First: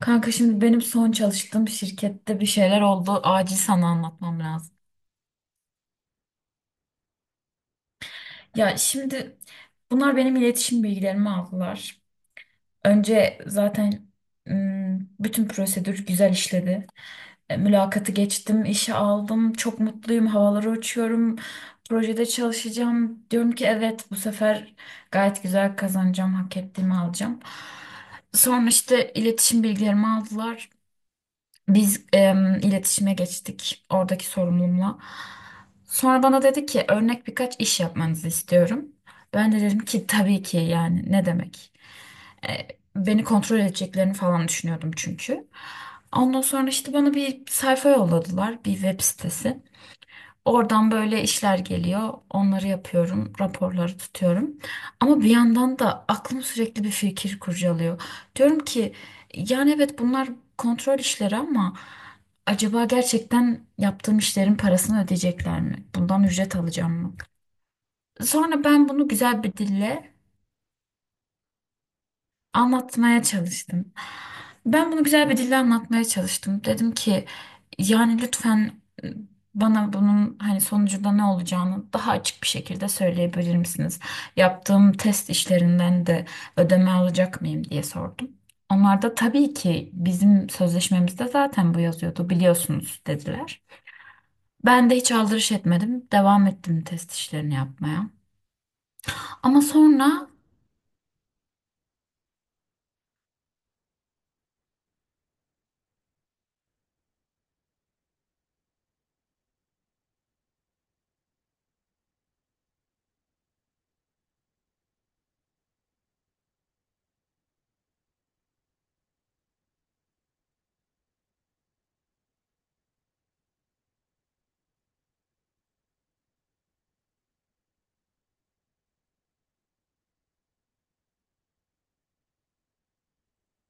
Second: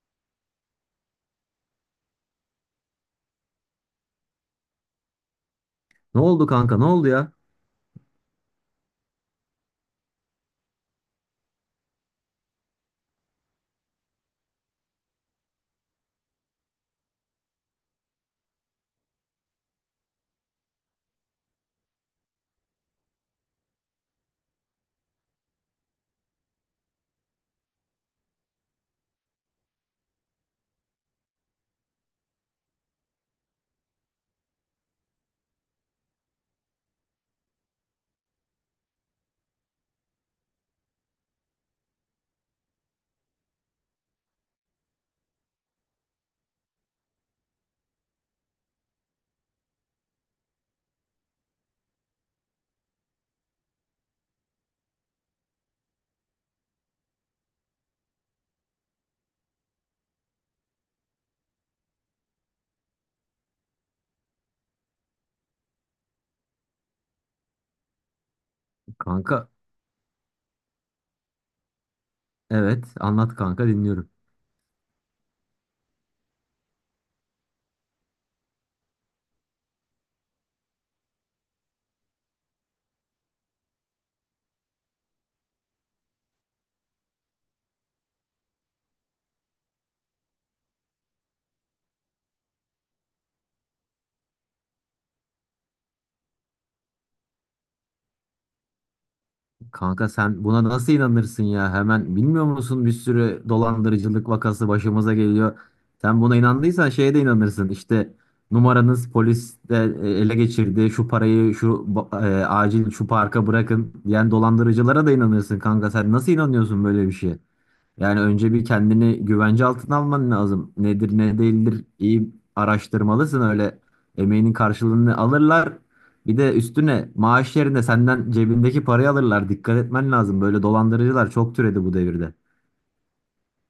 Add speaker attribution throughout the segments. Speaker 1: Kanka şimdi benim son çalıştığım şirkette bir şeyler oldu. Acil sana anlatmam lazım.
Speaker 2: Ne oldu kanka? Ne oldu ya?
Speaker 1: Ya şimdi bunlar benim iletişim bilgilerimi aldılar. Önce zaten bütün prosedür güzel işledi. E, Mülakatı geçtim, işe aldım. Çok mutluyum, havalara uçuyorum. Projede çalışacağım. Diyorum ki evet bu sefer gayet güzel kazanacağım, hak ettiğimi alacağım. Sonra işte iletişim bilgilerimi aldılar. Biz iletişime geçtik oradaki sorumlumla. Sonra bana dedi ki örnek birkaç iş yapmanızı istiyorum. Ben de dedim ki tabii ki yani ne demek. E, Beni kontrol edeceklerini falan düşünüyordum çünkü. Ondan sonra işte bana bir sayfa yolladılar, bir web sitesi. Oradan böyle işler geliyor. Onları yapıyorum, raporları tutuyorum. Ama bir yandan da aklım sürekli bir fikir kurcalıyor. Diyorum ki yani evet bunlar kontrol işleri ama acaba gerçekten yaptığım işlerin parasını ödeyecekler mi? Bundan ücret alacağım mı? Sonra ben bunu güzel
Speaker 2: Kanka
Speaker 1: bir dille
Speaker 2: evet
Speaker 1: anlatmaya
Speaker 2: anlat kanka
Speaker 1: çalıştım.
Speaker 2: dinliyorum.
Speaker 1: Ben bunu güzel bir dille anlatmaya çalıştım. Dedim ki yani lütfen bana bunun hani sonucunda ne olacağını daha açık bir şekilde söyleyebilir misiniz? Yaptığım test işlerinden de ödeme alacak mıyım diye sordum. Onlar da tabii ki bizim sözleşmemizde zaten bu yazıyordu biliyorsunuz dediler. Ben de hiç aldırış etmedim. Devam ettim test işlerini yapmaya. Ama
Speaker 2: Kanka
Speaker 1: sonra
Speaker 2: sen buna nasıl inanırsın ya? Hemen bilmiyor musun bir sürü dolandırıcılık vakası başımıza geliyor. Sen buna inandıysan şeye de inanırsın. İşte numaranız polis de ele geçirdi. Şu parayı acil şu parka bırakın diyen dolandırıcılara da inanırsın kanka. Sen nasıl inanıyorsun böyle bir şeye? Yani önce bir kendini güvence altına alman lazım. Nedir ne değildir iyi araştırmalısın öyle emeğinin karşılığını alırlar. Bir de üstüne maaş yerine senden cebindeki parayı alırlar. Dikkat etmen lazım. Böyle dolandırıcılar çok türedi bu devirde.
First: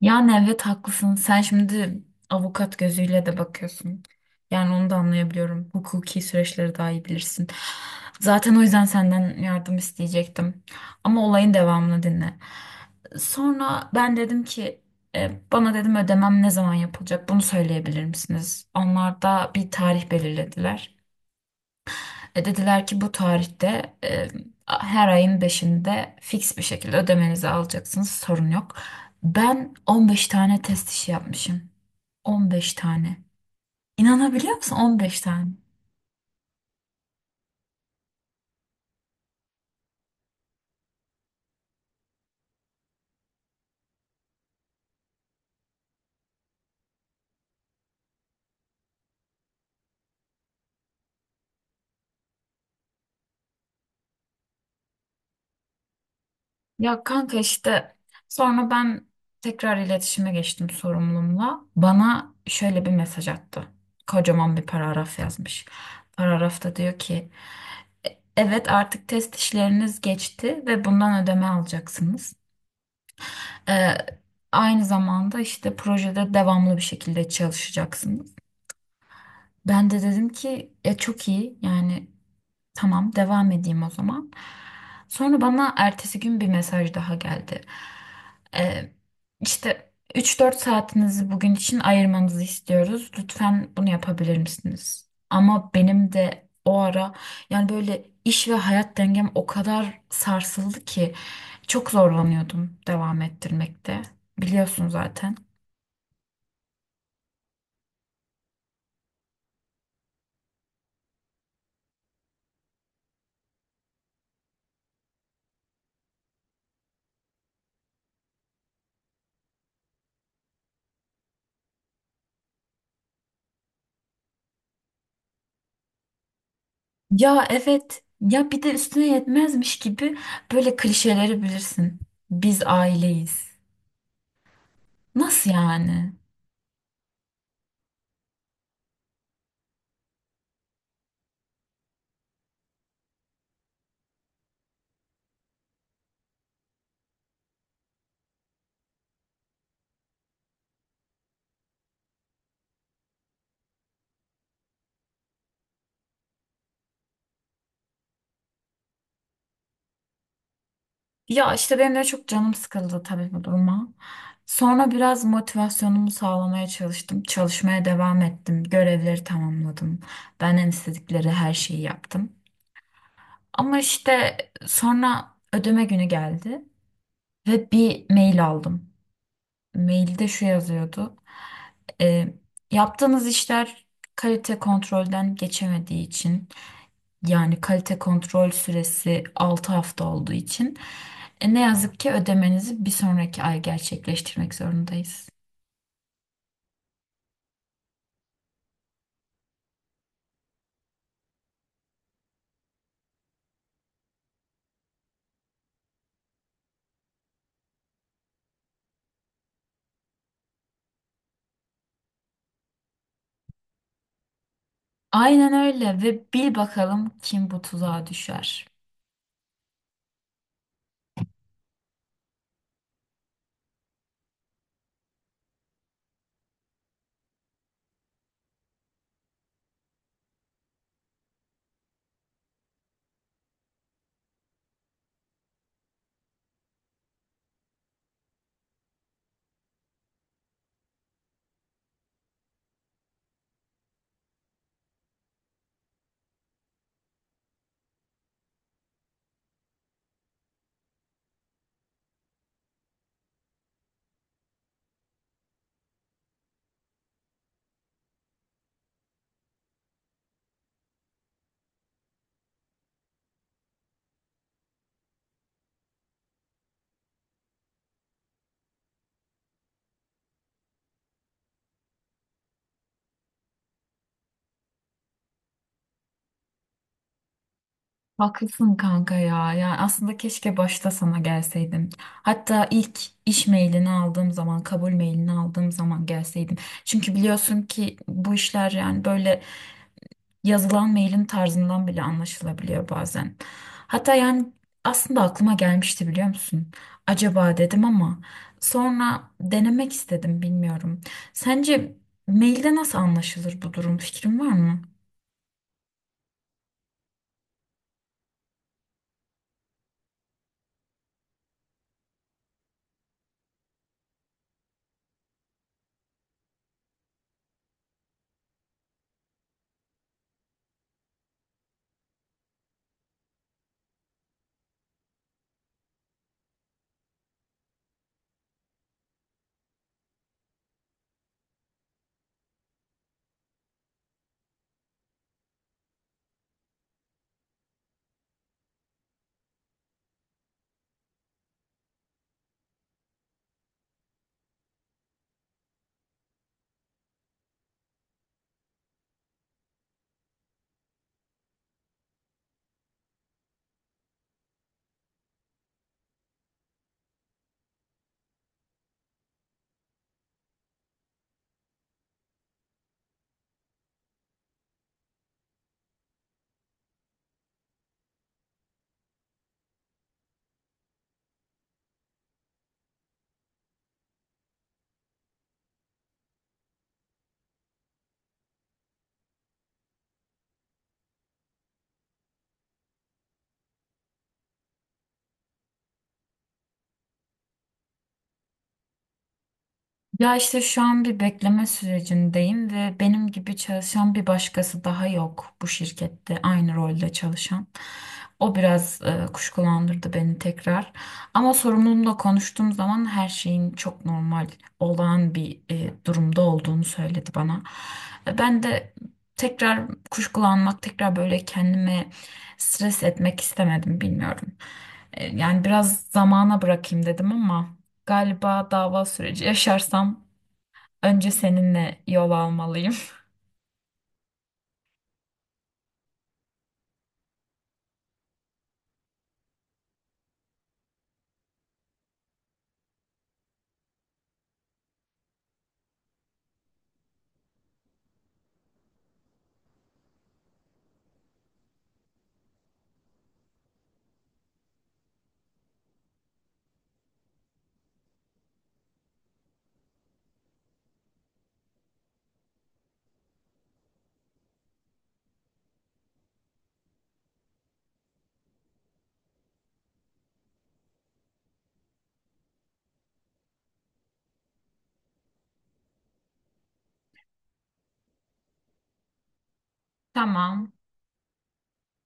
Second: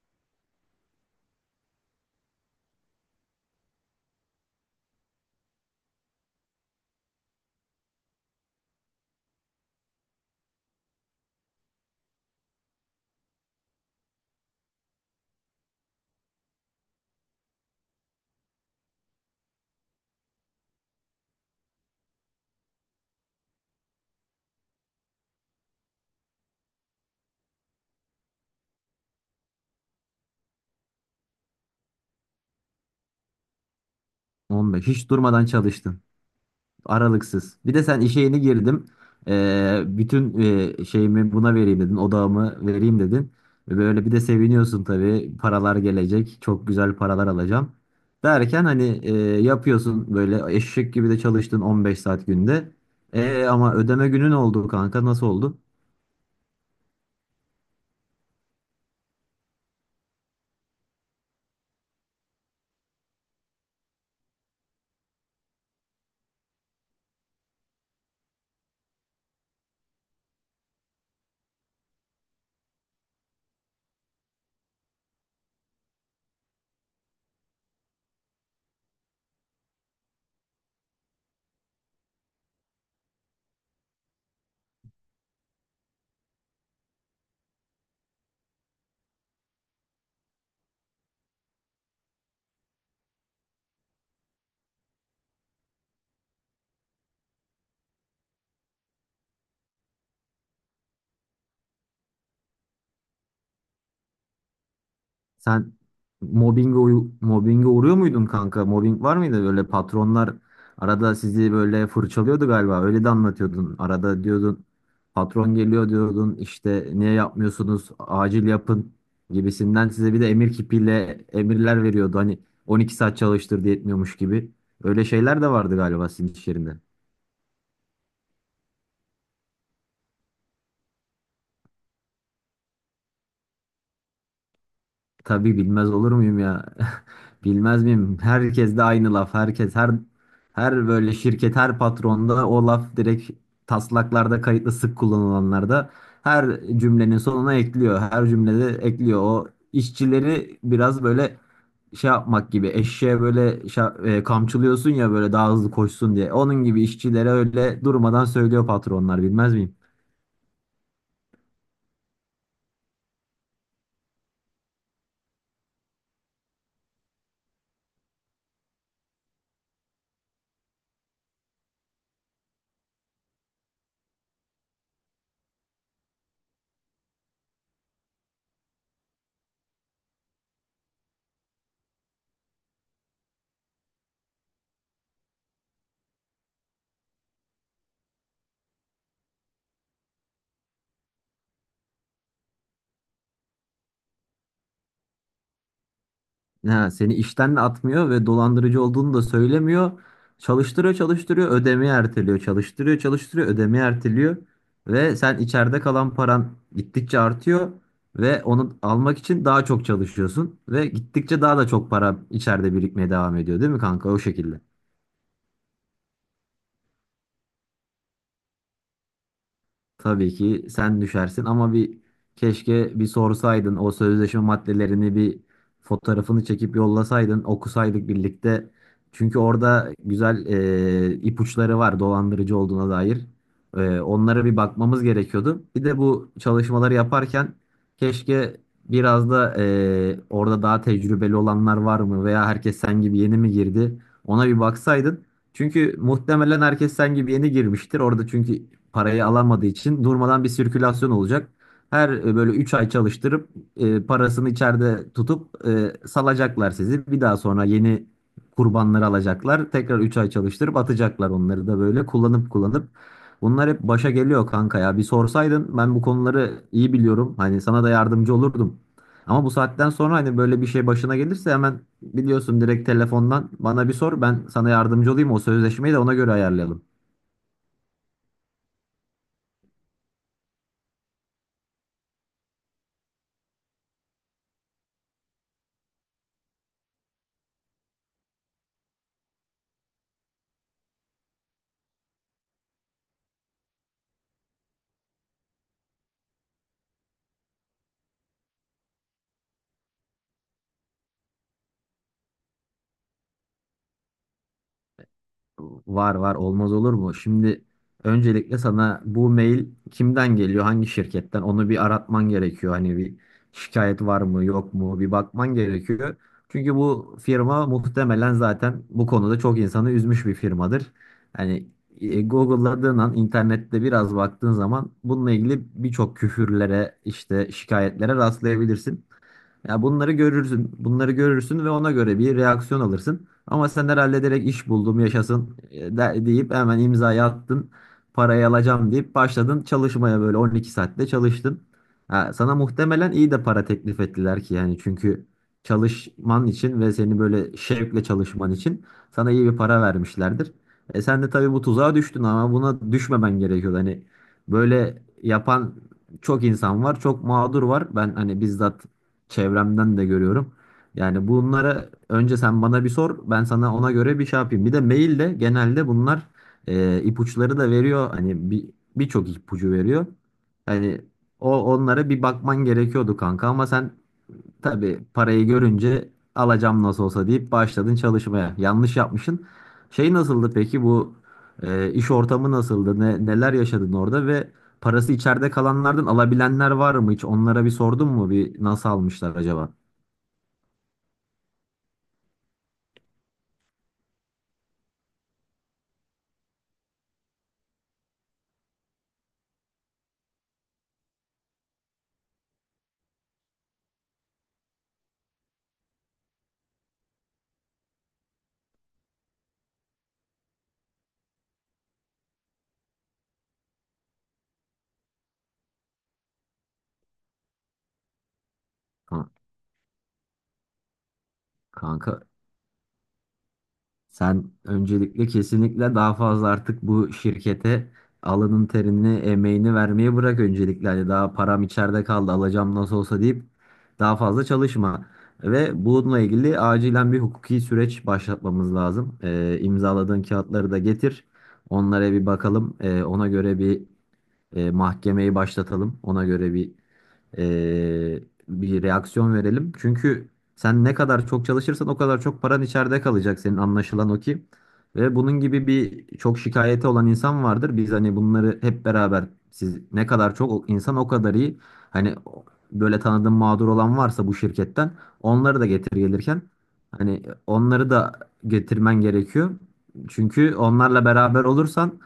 Speaker 1: yani evet haklısın. Sen şimdi avukat gözüyle de bakıyorsun. Yani onu da anlayabiliyorum. Hukuki süreçleri daha iyi bilirsin. Zaten o yüzden senden yardım isteyecektim. Ama olayın devamını dinle. Sonra ben dedim ki bana dedim ödemem ne zaman yapılacak bunu söyleyebilir misiniz? Onlar da bir tarih belirlediler. Dediler ki bu tarihte her ayın 5'inde fix bir şekilde ödemenizi alacaksınız sorun yok. Ben 15 tane test işi yapmışım. 15 tane. İnanabiliyor musun
Speaker 2: 15 hiç
Speaker 1: 15
Speaker 2: durmadan
Speaker 1: tane?
Speaker 2: çalıştın. Aralıksız. Bir de sen işe yeni girdim. Bütün şeyimi buna vereyim dedin. Odağımı vereyim dedin. Ve böyle bir de seviniyorsun tabii. Paralar gelecek. Çok güzel paralar alacağım. Derken yapıyorsun böyle eşek gibi de çalıştın 15 saat günde. Ama ödeme günün oldu kanka. Nasıl oldu?
Speaker 1: Ya kanka işte sonra ben tekrar iletişime geçtim sorumlumla. Bana şöyle bir mesaj attı. Kocaman bir paragraf yazmış. Paragrafta diyor ki evet artık test işleriniz geçti ve bundan ödeme alacaksınız. Ee, Aynı zamanda işte projede devamlı bir şekilde çalışacaksınız. Ben de dedim ki ya çok iyi yani. Tamam, devam edeyim o zaman. Sonra bana ertesi gün bir mesaj daha geldi. Ee, işte 3-4 saatinizi bugün için ayırmanızı istiyoruz. Lütfen bunu yapabilir misiniz? Ama benim de o ara yani böyle iş ve hayat dengem o kadar sarsıldı ki çok zorlanıyordum devam ettirmekte. Biliyorsun zaten.
Speaker 2: Sen mobbinge uğruyor muydun kanka? Mobbing var mıydı? Böyle patronlar arada sizi böyle fırçalıyordu galiba. Öyle de anlatıyordun. Arada diyordun patron geliyor diyordun. İşte niye yapmıyorsunuz? Acil yapın gibisinden size bir de emir kipiyle emirler veriyordu. Hani 12 saat çalıştır diye etmiyormuş gibi. Öyle şeyler de vardı galiba sizin iş yerinde.
Speaker 1: Ya evet ya bir de üstüne yetmezmiş gibi böyle klişeleri bilirsin. Biz aileyiz. Nasıl
Speaker 2: Tabii bilmez
Speaker 1: yani?
Speaker 2: olur muyum ya? Bilmez miyim? Herkes de aynı laf. Herkes her böyle şirket her patronda o laf direkt taslaklarda kayıtlı sık kullanılanlarda her cümlenin sonuna ekliyor. Her cümlede ekliyor. O işçileri biraz böyle şey yapmak gibi eşeğe böyle kamçılıyorsun ya böyle daha hızlı koşsun diye. Onun gibi işçilere öyle durmadan söylüyor patronlar bilmez miyim?
Speaker 1: Ya işte benim de çok canım sıkıldı tabii bu duruma. Sonra biraz motivasyonumu sağlamaya çalıştım. Çalışmaya devam ettim. Görevleri tamamladım. Benden istedikleri her şeyi yaptım. Ama işte sonra ödeme günü geldi ve bir mail aldım. Mailde şu yazıyordu. E, Yaptığınız işler kalite kontrolden geçemediği için, yani kalite kontrol süresi 6 hafta olduğu için ne yazık ki ödemenizi bir sonraki ay gerçekleştirmek zorundayız.
Speaker 2: Ha, seni işten de atmıyor ve dolandırıcı olduğunu da söylemiyor. Çalıştırıyor, çalıştırıyor, ödemeyi erteliyor. Çalıştırıyor, çalıştırıyor, ödemeyi erteliyor. Ve sen içeride kalan paran gittikçe artıyor ve onu almak için daha çok çalışıyorsun ve gittikçe daha da çok para içeride birikmeye devam ediyor, değil mi kanka? O şekilde.
Speaker 1: Aynen öyle ve bil bakalım kim bu tuzağa düşer.
Speaker 2: Tabii ki sen düşersin ama keşke bir sorsaydın o sözleşme maddelerini bir fotoğrafını çekip yollasaydın okusaydık birlikte. Çünkü orada güzel ipuçları var dolandırıcı olduğuna dair. Onlara bir bakmamız gerekiyordu. Bir de bu çalışmaları yaparken keşke biraz da orada daha tecrübeli olanlar var mı veya herkes sen gibi yeni mi girdi ona bir baksaydın. Çünkü muhtemelen herkes sen gibi yeni girmiştir. Orada çünkü parayı alamadığı için durmadan bir sirkülasyon olacak. Böyle 3 ay çalıştırıp parasını içeride tutup salacaklar sizi. Bir daha sonra yeni kurbanları alacaklar. Tekrar 3 ay çalıştırıp atacaklar onları da böyle kullanıp kullanıp. Bunlar hep başa geliyor kanka ya. Bir sorsaydın ben bu konuları iyi biliyorum. Hani sana da yardımcı olurdum. Ama bu saatten sonra hani böyle bir şey başına gelirse hemen biliyorsun direkt telefondan bana bir sor ben sana yardımcı olayım o sözleşmeyi de ona göre ayarlayalım.
Speaker 1: Haklısın kanka ya. Yani aslında keşke başta sana gelseydim. Hatta ilk iş mailini aldığım zaman, kabul mailini aldığım zaman gelseydim. Çünkü biliyorsun ki bu işler yani böyle yazılan mailin tarzından bile anlaşılabiliyor bazen. Hatta yani aslında aklıma gelmişti biliyor musun? Acaba dedim ama sonra denemek istedim bilmiyorum. Sence mailde nasıl anlaşılır bu durum? Fikrin var mı?
Speaker 2: Var var olmaz olur mu? Şimdi öncelikle sana bu mail kimden geliyor, hangi şirketten onu bir aratman gerekiyor. Hani bir şikayet var mı yok mu bir bakman gerekiyor. Çünkü bu firma muhtemelen zaten bu konuda çok insanı üzmüş bir firmadır. Hani Google'ladığın an internette biraz baktığın zaman bununla ilgili birçok küfürlere işte şikayetlere rastlayabilirsin. Ya bunları görürsün, bunları görürsün ve ona göre bir reaksiyon alırsın. Ama sen herhalde direkt iş buldum yaşasın deyip hemen imzayı attın. Parayı alacağım deyip başladın çalışmaya böyle 12 saatte çalıştın. Ha, sana muhtemelen iyi de para teklif ettiler ki yani çünkü çalışman için ve seni böyle şevkle çalışman için sana iyi bir para vermişlerdir. E sen de tabii bu tuzağa düştün ama buna düşmemen gerekiyordu. Hani böyle yapan çok insan var, çok mağdur var. Ben hani bizzat çevremden de görüyorum. Yani bunlara önce sen bana bir sor, ben sana ona göre bir şey yapayım. Bir de mail genelde bunlar ipuçları da veriyor. Hani birçok ipucu veriyor. Hani onlara bir bakman gerekiyordu kanka ama sen tabii parayı görünce alacağım nasıl olsa deyip başladın çalışmaya. Yanlış yapmışsın. Şey nasıldı peki bu iş ortamı nasıldı? Neler yaşadın orada ve parası içeride kalanlardan alabilenler var mı hiç? Onlara bir sordun mu? Bir nasıl almışlar acaba?
Speaker 1: Ya işte şu an bir bekleme sürecindeyim ve benim gibi çalışan bir başkası daha yok bu şirkette aynı rolde çalışan. O biraz kuşkulandırdı beni tekrar. Ama sorumlumla konuştuğum zaman her şeyin çok normal, olağan bir durumda olduğunu söyledi bana. Ben de tekrar kuşkulanmak, tekrar böyle kendime stres etmek istemedim, bilmiyorum. Yani biraz zamana bırakayım dedim ama. Galiba dava
Speaker 2: Ha,
Speaker 1: süreci yaşarsam önce seninle
Speaker 2: kanka,
Speaker 1: yol almalıyım.
Speaker 2: sen öncelikle kesinlikle daha fazla artık bu şirkete alının terini, emeğini vermeyi bırak öncelikle. Hani daha param içeride kaldı, alacağım nasıl olsa deyip daha fazla çalışma. Ve bununla ilgili acilen bir hukuki süreç başlatmamız lazım. İmzaladığın kağıtları da getir. Onlara bir bakalım. Ona göre bir mahkemeyi başlatalım. Ona göre bir reaksiyon verelim. Çünkü sen ne kadar çok çalışırsan o kadar çok paran içeride kalacak senin anlaşılan o ki. Ve bunun gibi bir çok şikayeti olan insan vardır. Biz hani bunları hep beraber siz ne kadar çok insan o kadar iyi. Hani o- Böyle tanıdığım mağdur olan varsa bu şirketten onları da getir gelirken hani onları da getirmen gerekiyor. Çünkü
Speaker 1: Tamam.
Speaker 2: onlarla beraber olursan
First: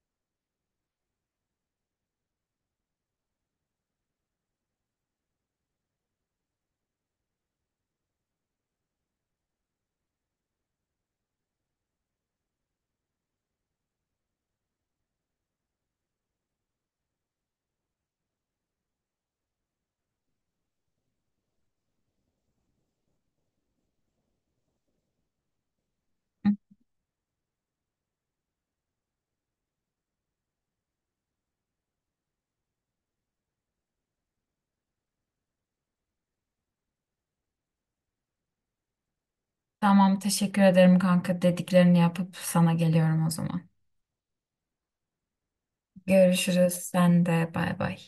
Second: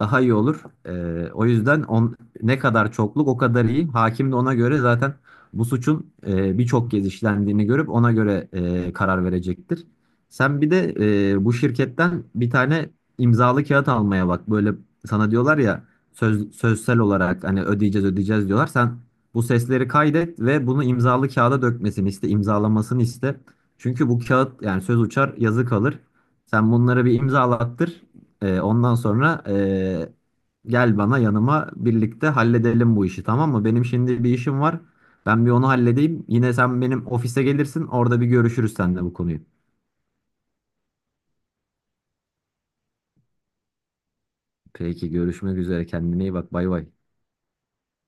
Speaker 2: daha iyi olur. Ne kadar çokluk o kadar iyi. Hakim de ona göre zaten bu suçun birçok kez işlendiğini görüp ona göre karar verecektir. Sen bir de bu şirketten bir tane imzalı kağıt almaya bak. Böyle sana diyorlar ya sözsel olarak hani ödeyeceğiz ödeyeceğiz diyorlar. Sen bu sesleri kaydet ve bunu imzalı kağıda dökmesini iste, imzalamasını iste. Çünkü bu kağıt yani söz uçar yazı kalır. Sen bunları bir imzalattır. Ondan sonra gel bana yanıma birlikte halledelim bu işi tamam mı? Benim şimdi bir işim var. Ben bir onu halledeyim. Yine sen benim ofise gelirsin. Orada bir görüşürüz seninle bu konuyu.
Speaker 1: Tamam, teşekkür ederim kanka. Dediklerini yapıp sana geliyorum o zaman.
Speaker 2: Peki görüşmek üzere. Kendine iyi bak. Bay
Speaker 1: Görüşürüz.
Speaker 2: bay.
Speaker 1: Sen de bay bay.